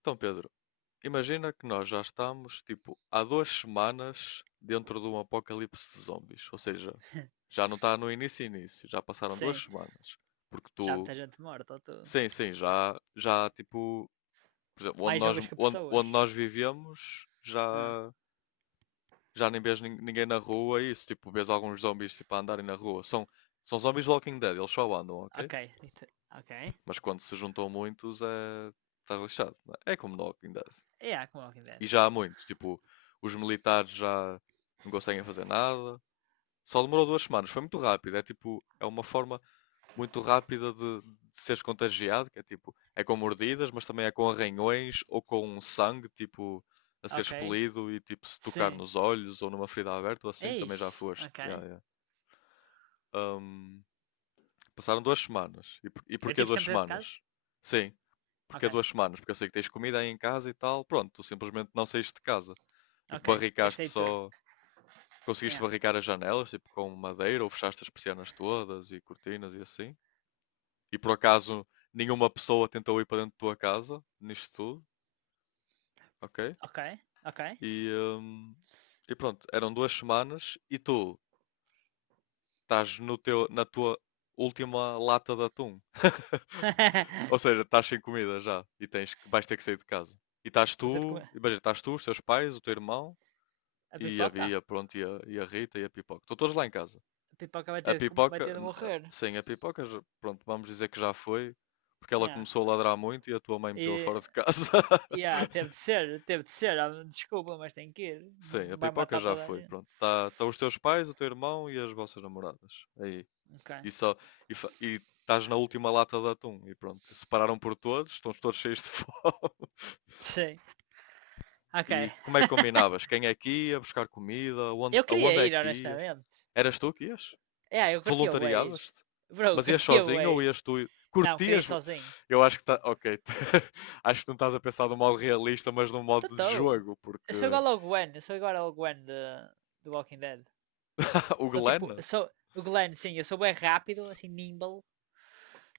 Então, Pedro, imagina que nós já estamos, tipo, há duas semanas dentro de um apocalipse de zombies. Ou seja, já não está no início início, já passaram duas Sim, semanas. Porque já há tu, muita gente morta. Sim, sim, já, tipo, por exemplo, onde Mais nós, zombies que onde pessoas. nós vivemos, Ah, já, já nem vês ninguém na rua e isso, tipo, vês alguns zombies, tipo, a andarem na rua. São, são zombies Walking Dead, eles só andam, ok? ok. Então, ok. Mas quando se juntam muitos, é... Estás lixado, não é? É como no Walking Dead. É, yeah, como Walking Dead. E já há muito. Tipo, os militares já não conseguem fazer nada. Só demorou duas semanas. Foi muito rápido. É tipo, é uma forma muito rápida de seres contagiado, que é tipo, é com mordidas, mas também é com arranhões ou com um sangue, tipo, a ser Ok. expelido e tipo, se tocar Sim. nos olhos ou numa ferida aberta ou assim, também já Ixi, foste. ok. Yeah, yeah. Um, Passaram duas semanas. E, e É porquê tipo duas sempre dentro de casa? semanas? Sim, porquê Ok. duas semanas? Porque eu sei que tens comida aí em casa e tal. Pronto, tu simplesmente não saíste de casa. Tipo, Ok. barricaste Gastei tudo. só. Conseguiste Yeah. barricar as janelas, tipo, com madeira, ou fechaste as persianas todas e cortinas e assim? E por acaso nenhuma pessoa tentou ir para dentro da tua casa, nisto tudo, ok? Ok. Ok. E, hum, e pronto, eram duas semanas e tu estás no teu, na tua última lata de atum. Ou seja, estás sem comida já e tens que, vais ter que sair de casa. E estás Vou ter de tu, comer. imagina, estás tu, os teus pais, o teu irmão A e a pipoca? Bia, pronto, e a Rita e a Pipoca. Estão todos lá em casa. A pipoca vai A ter de, vai pipoca, ter de morrer. sim, a pipoca, pronto, vamos dizer que já foi, porque ela Yeah. começou a ladrar muito e a tua mãe meteu-a E. fora de casa. Yeah, teve de ser, teve de S- ser, ah, desculpa, mas tem que ir. Sim, Não a vai pipoca matar já toda a foi, gente. pronto. Tá, tá os teus pais, o teu irmão e as vossas namoradas. Aí. Ok. E só, e, e estás na última lata de atum e pronto. Separaram por todos, estão todos cheios de fome. Sim. Ok. E como é que combinavas? Quem é que ia buscar comida? Eu queria Aonde é ir, que ias? honestamente. Eras tu que ias? Yeah, eu curtia o Wade. Voluntariavas-te? Bro, eu Mas ias curtia o sozinho ou Wade. ias tu? Não, queria ir Curtias? sozinho. Eu acho que tá. Ok. Acho que não estás a pensar de um modo realista, mas num modo de Totó. jogo, Eu porque. sou igual ao Gwen. Eu sou igual ao Gwen de Walking Dead. O Sou tipo. Glenn? Sou, o Glenn, sim, eu sou bem rápido, assim, nimble.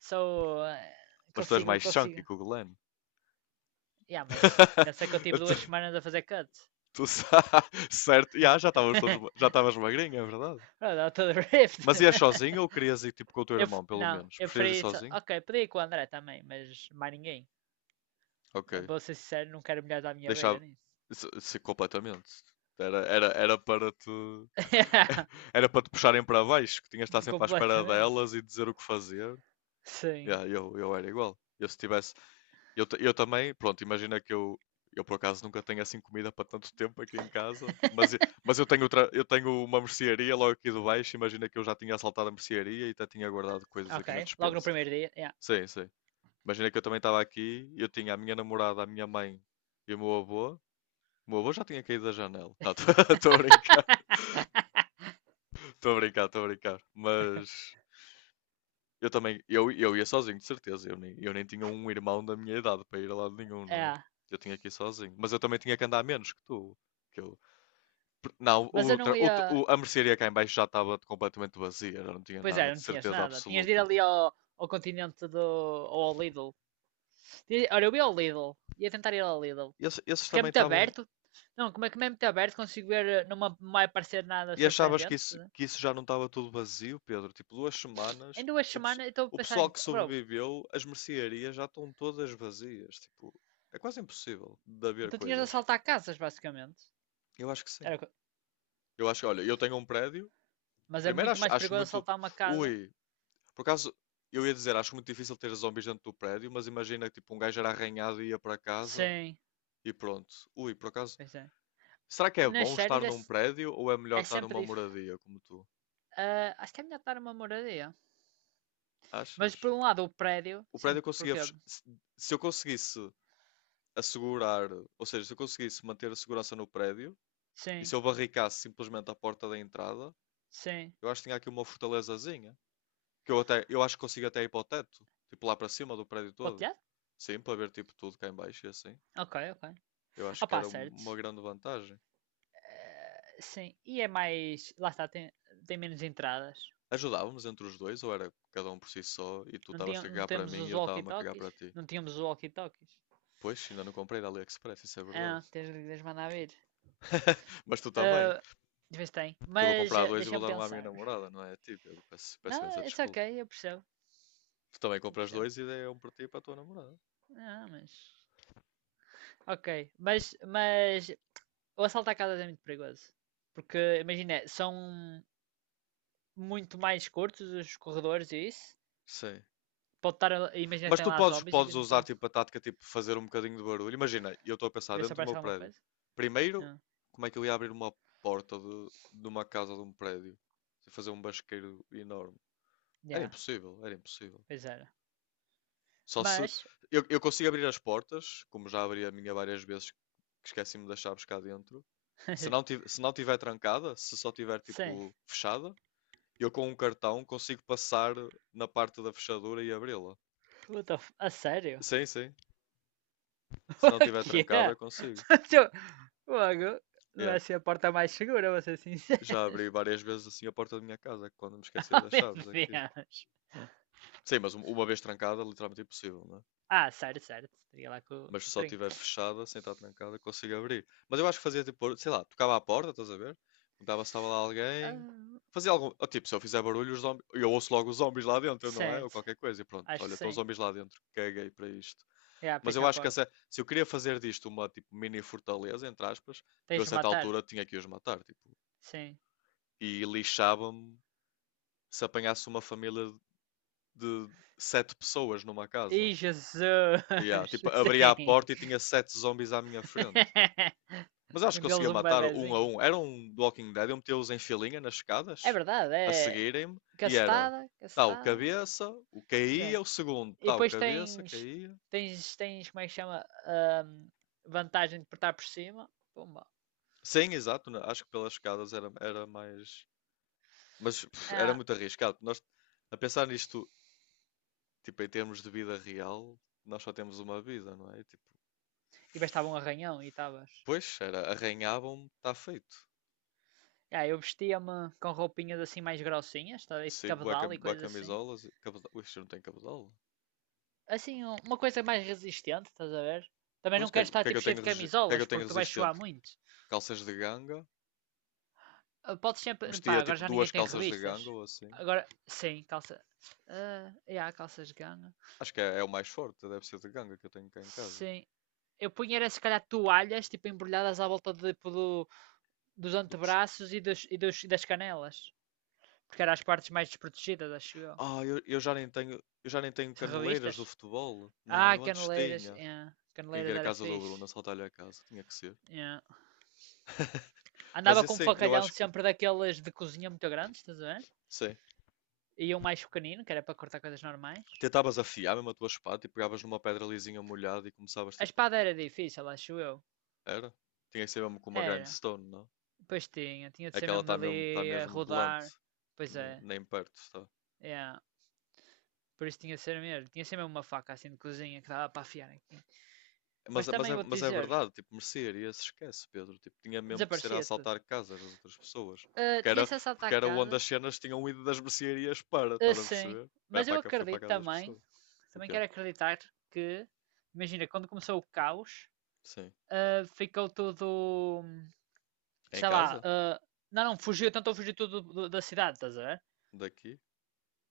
Sou. Mas tu és Consigo, mais consigo. chunky que o Glenn. Yeah, mas pensa que eu tive tu, 2 semanas a fazer cut. tu sa- Certo. Ya, já estavas todos. Já estavas magrinho, é verdade. Bro, dá todo rift. Mas ias sozinho ou querias ir tipo com o teu Eu, irmão, pelo não, menos? eu Preferias ir preferi. sozinho? Ok, podia ir com o André também, mas mais ninguém. Eh, Ok. vou ser sincero, não quero mulheres à minha beira Deixava. nisso. Se completamente. Era para te. Era para te puxarem para baixo, que tinhas de estar sempre à espera Completamente. delas e dizer o que fazer. Sim. Yeah, eu era igual. Eu se tivesse. Eu também, pronto, imagina que eu. Eu por acaso nunca tenho assim comida para tanto tempo aqui em casa, mas, mas eu tenho outra, eu tenho uma mercearia logo aqui de baixo. Imagina que eu já tinha assaltado a mercearia e até tinha guardado coisas Ok. aqui na Logo no despensa. primeiro dia. Yeah. Sim, sim. Imagina que eu também estava aqui, eu tinha a minha namorada, a minha mãe e o meu avô já tinha caído da janela. Não, estou a brincar, estou a brincar. Mas eu também, eu ia sozinho, de certeza. Eu nem tinha um irmão da minha idade para ir a lado nenhum, não é? É. Eu tinha que ir sozinho. Mas eu também tinha que andar menos que tu. Que eu... Não, Mas eu o, não tra- ia. o- a mercearia cá em baixo já estava completamente vazia, já não tinha Pois é, nada, de não tinhas certeza nada. Tinhas de ir absoluta. ali ao Continente, do. Ou ao Lidl. Olha, eu ia ao Lidl. Ia tentar ir ao Lidl. Esses Porque é também muito estavam. aberto. Não, como é que é muito aberto? Consigo ver. Não me não vai parecer nada E achavas surpreendente, estás a ver? que isso já não estava tudo vazio, Pedro? Tipo, duas Em semanas, duas o, pesso- semanas eu estou a o pensar pessoal em. que Bro, sobreviveu, as mercearias já estão todas vazias. Tipo, é quase impossível de haver então tinhas de coisas. assaltar casas, basicamente. Eu acho que sim. Era o que- Eu acho que, olha, eu tenho um prédio. Mas é Primeiro muito mais acho perigoso muito. assaltar uma casa. Ui, por acaso, eu ia dizer, acho muito difícil ter zombies dentro do prédio, mas imagina que tipo, um gajo era arranhado e ia para casa Sim, e pronto. Ui, por acaso. pois é. Será que é Nas bom séries estar num prédio ou é melhor é estar sempre. numa moradia como tu? Ah, acho que é melhor estar numa moradia. Mas Achas? por um lado o prédio, O prédio sim, conseguia. porque. Se se eu conseguisse assegurar, ou seja, se eu conseguisse manter a segurança no prédio e Sim, se eu barricasse simplesmente a porta da entrada, sim. eu acho que tinha aqui uma fortalezazinha. Que eu até, eu acho que consigo até ir para o teto, tipo lá para cima do prédio Para o todo. telhado? Sim, para ver tipo tudo cá em baixo e assim. Ok, ok. Eu acho que Opa, era certo. uma grande vantagem. Sim. E é mais. Lá está, tem menos entradas. Ajudávamos entre os dois, ou era cada um por si só, e tu Não, tinha, estavas-te a não cagar para temos mim e os eu estava-me a cagar para walkie-talkies? ti? Não tínhamos os walkie-talkies. Pois, ainda não comprei da AliExpress, isso é verdade. Ah, tens de lhes mandar vir. Mas tu também. Ah, de vez tem. Porque eu vou Mas comprar ah, dois e vou deixa-me dar um à minha pensar. namorada, não é? Tipo, eu peço, peço imensa Não, it's desculpa. ok, eu percebo. Tu também Eu compras percebo. dois e dei um para ti e para a tua namorada. Não, mas. Ok. Mas o assalto à casa é muito perigoso. Porque, imagina, são muito mais curtos os corredores e isso. Sim. Pode estar, imagina que Mas tem tu lá podes, zombies e podes usar então tipo a tática tipo fazer um bocadinho de barulho. Imagina, eu estou a pensar e ver se dentro do meu aparece alguma prédio. coisa. Primeiro, Ah, como é que eu ia abrir uma porta de uma casa de um prédio? Se fazer um basqueiro enorme. Yeah, Era impossível. pois era. Só se Mas, eu, eu consigo abrir as portas, como já abri a minha várias vezes, que esqueci-me das chaves cá dentro. Se não tiver trancada, se só tiver sim. tipo fechada, eu com um cartão consigo passar na parte da fechadura e abri-la. What the f- A sério? Sim, sim. Se não O tiver que trancada, é? consigo. Logo, não é Yeah. assim a porta mais segura, vou ser sincero. Já abri várias vezes assim a porta da minha casa, quando me esquecia Oh, das meu chaves aqui. Deus. Sim, mas uma vez trancada, literalmente impossível, né? Ah, certo, certo. Teria lá com, Mas se com o só trinco. estiver fechada, sem estar trancada, consigo abrir. Mas eu acho que fazia tipo, sei lá, tocava à porta, estás a ver? Perguntava se estava lá alguém. Ah, Fazia algum. Ou, tipo, se eu fizer barulho, eu ouço logo os zombies lá dentro, não é? Ou certo, qualquer coisa. E pronto, acho que olha, estão os sim. zombies lá dentro, caguei para isto. Yeah, Mas fecha eu a acho que porta. Se eu queria fazer disto uma tipo mini fortaleza, entre aspas, eu a Tens de certa matar? altura tinha que os matar, tipo, Sim. e lixava-me se apanhasse uma família de sete pessoas numa casa. Ih, Jesus! E ah, tipo, abria a Sim. porta e tinha sete zombies à minha frente. Mas E acho um que deles conseguia um matar um a bebezinho. um. Era um do Walking Dead, eu metia-os em filinha nas É escadas, verdade, a é seguirem-me, e era castada, tal castada. cabeça, o Mas caía, é. o segundo E tal depois cabeça, tens, caía. tens, tens como é que chama? Vantagem de portar por cima. Pumba. Sim, exato, acho que pelas escadas era mais. Mas pff, era Ah, muito arriscado. Nós, a pensar nisto, tipo, em termos de vida real, nós só temos uma vida, não é? Tipo, e bastava um arranhão e estavas. pois, era, arranhavam-me, está feito. Ah, eu vestia-me com roupinhas assim mais grossinhas, tá? E de Sei, cabedal e bué coisas assim. camisolas, e Ui, isto não tem camisola. Assim, uma coisa mais resistente, estás a ver? Também Pois, não queres o estar que é que tipo eu cheio tenho, de o que é que eu camisolas, tenho porque tu vais suar resistente? muito. Calças de ganga. Ah, podes sempre. Pá, Vestia agora tipo já ninguém duas tem calças de ganga revistas. ou assim. Agora, sim, calça. Ah, yeah, calças de ganga. Acho que é, é o mais forte, deve ser de ganga que eu tenho cá em casa. Sim. Eu punha era se calhar toalhas, tipo, embrulhadas à volta tipo, dos Do pes- antebraços e e das canelas. Porque eram as partes mais desprotegidas, acho eu. Ah, eu já nem tenho, eu já nem tenho caneleiras do Revistas? futebol. Não, Ah, eu antes caneleiras. tinha. Yeah. Quem Caneleiras quer a era casa do Bruno, fixe. assaltar-lhe a casa, tinha que ser. Yeah. Mas Andava e com um assim, facalhão sempre daqueles de cozinha muito grandes, estás a ver? sim, E um mais pequenino, que era para cortar coisas normais. tentavas afiar mesmo a tua espada e pegavas numa pedra lisinha molhada e começavas A tipo, espada era difícil, acho eu. era? Tinha que ser mesmo com uma Era. grindstone, não? Pois tinha de É ser que ela mesmo está dali mesmo, tá a mesmo blunt, rodar. Pois é, nem, nem perto está. yeah. Por isso tinha de ser mesmo. Tinha de ser mesmo uma faca assim de cozinha que dava para afiar aqui. Mas, Mas também é, vou-te mas é dizer, verdade, tipo, mercearia se esquece, Pedro. Tipo, tinha mesmo que ser a desaparecia tudo. assaltar casas das outras pessoas. Ah, Porque era, tinha-se as porque era onde as atacadas? cenas tinham ido das mercearias para, Ah, estás a sim. perceber? Era Mas eu para, foi para a acredito casa das também, pessoas. O também quê? quero acreditar que, imagina, quando começou o caos, Sim. ah, ficou tudo, É Em sei lá, casa? ah, não, não, fugiu, tentou fugir tudo da cidade, estás a ver? Daqui?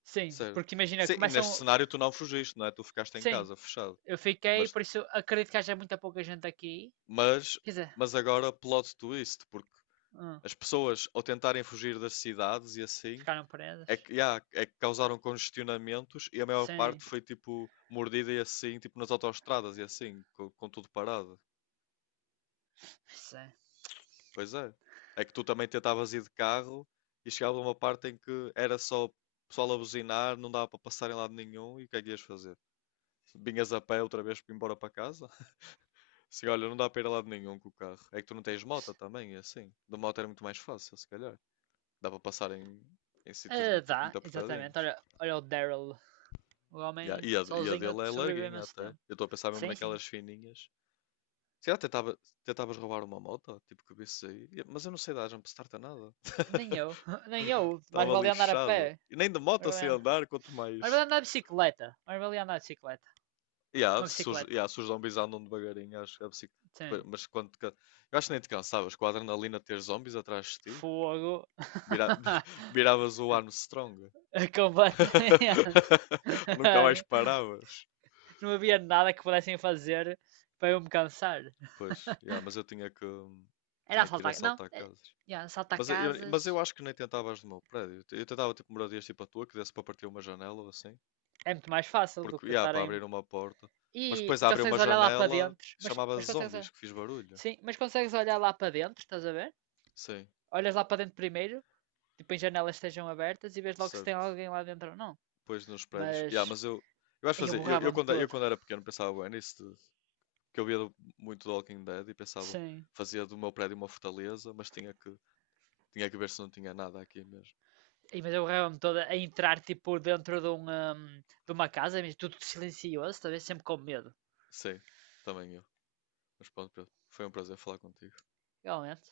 Sim, Certo. porque imagina, Sim, e neste começam, cenário tu não fugiste, não é? Tu ficaste em sim. casa, fechado. Eu fiquei, Mas, por isso acredito que haja muita pouca gente aqui. mas, Quer dizer, mas agora plot twist, porque hum, as pessoas ao tentarem fugir das cidades e assim, ficaram é presas. que, yeah, é que causaram congestionamentos e a maior Sim, parte foi tipo mordida e assim, tipo nas autoestradas e assim, com tudo parado. sim. Pois é. É que tu também tentavas ir de carro e chegava uma parte em que era só pessoal a buzinar, não dava para passar em lado nenhum e o que é que ias fazer? Vinhas a pé outra vez para ir embora para casa? Assim, olha, não dá para ir a lado nenhum com o carro. É que tu não tens moto também, e assim. De moto era muito mais fácil, se calhar. Dá para passar em, em sítios Ah, muito, dá, muito exatamente. apertadinhos. Olha, olha o Daryl, o Ya, homem e a sozinho dele é sobreviveu larguinha esse até. tempo. Eu estou a pensar mesmo Sim, sim. naquelas fininhas. Se calhar tentava, tentavas roubar uma moto, tipo que visse aí. E- mas eu não sei dar jump start a nada. Nem eu, nem eu. Mais Estava vale andar a lixado. pé. E nem de Mais moto vale sei andar, andar, quanto mais vale mais. andar de bicicleta. Mais vale andar de bicicleta. Uma bicicleta. Ya, se os zombies andam devagarinho, acho que Sim. mas quando. Eu acho que nem te cansavas com a adrenalina de ter zombies atrás de ti. Fogo. Vira... Viravas o Armstrong. Completamente. Nunca mais paravas. Não havia nada que pudessem fazer para eu me cansar. Pois, ya, mas Era tinha que ir assaltar. Não, assaltar é, casas. yeah, assaltar Mas mas eu casas acho que nem tentavas no meu prédio. Eu tentava tipo moradias tipo a tua, que desse para partir uma janela ou assim. é muito mais fácil do Porque, que yeah, para estarem. abrir uma porta. Mas E, depois e abre uma consegues olhar lá para janela, dentro. Mas, chamava mas consegues. zombies, que fiz barulho. Sim, mas consegues olhar lá para dentro, estás a ver? Sim, Olhas lá para dentro primeiro, tipo em janelas estejam abertas e vês logo se tem certo. alguém lá dentro ou não. Depois nos prédios. Yeah, Mas. mas eu acho Aí eu fazer. Borrava-me Eu todo. quando era pequeno pensava bem nisso, de- que eu via muito do Walking Dead e pensava, Sim. fazia do meu prédio uma fortaleza, mas tinha que ver se não tinha nada aqui mesmo. E, mas eu borrava-me toda a entrar tipo dentro de uma casa, mas tudo silencioso, talvez sempre com medo. Sim, também eu. Mas pronto, Pedro, foi um prazer falar contigo. Realmente.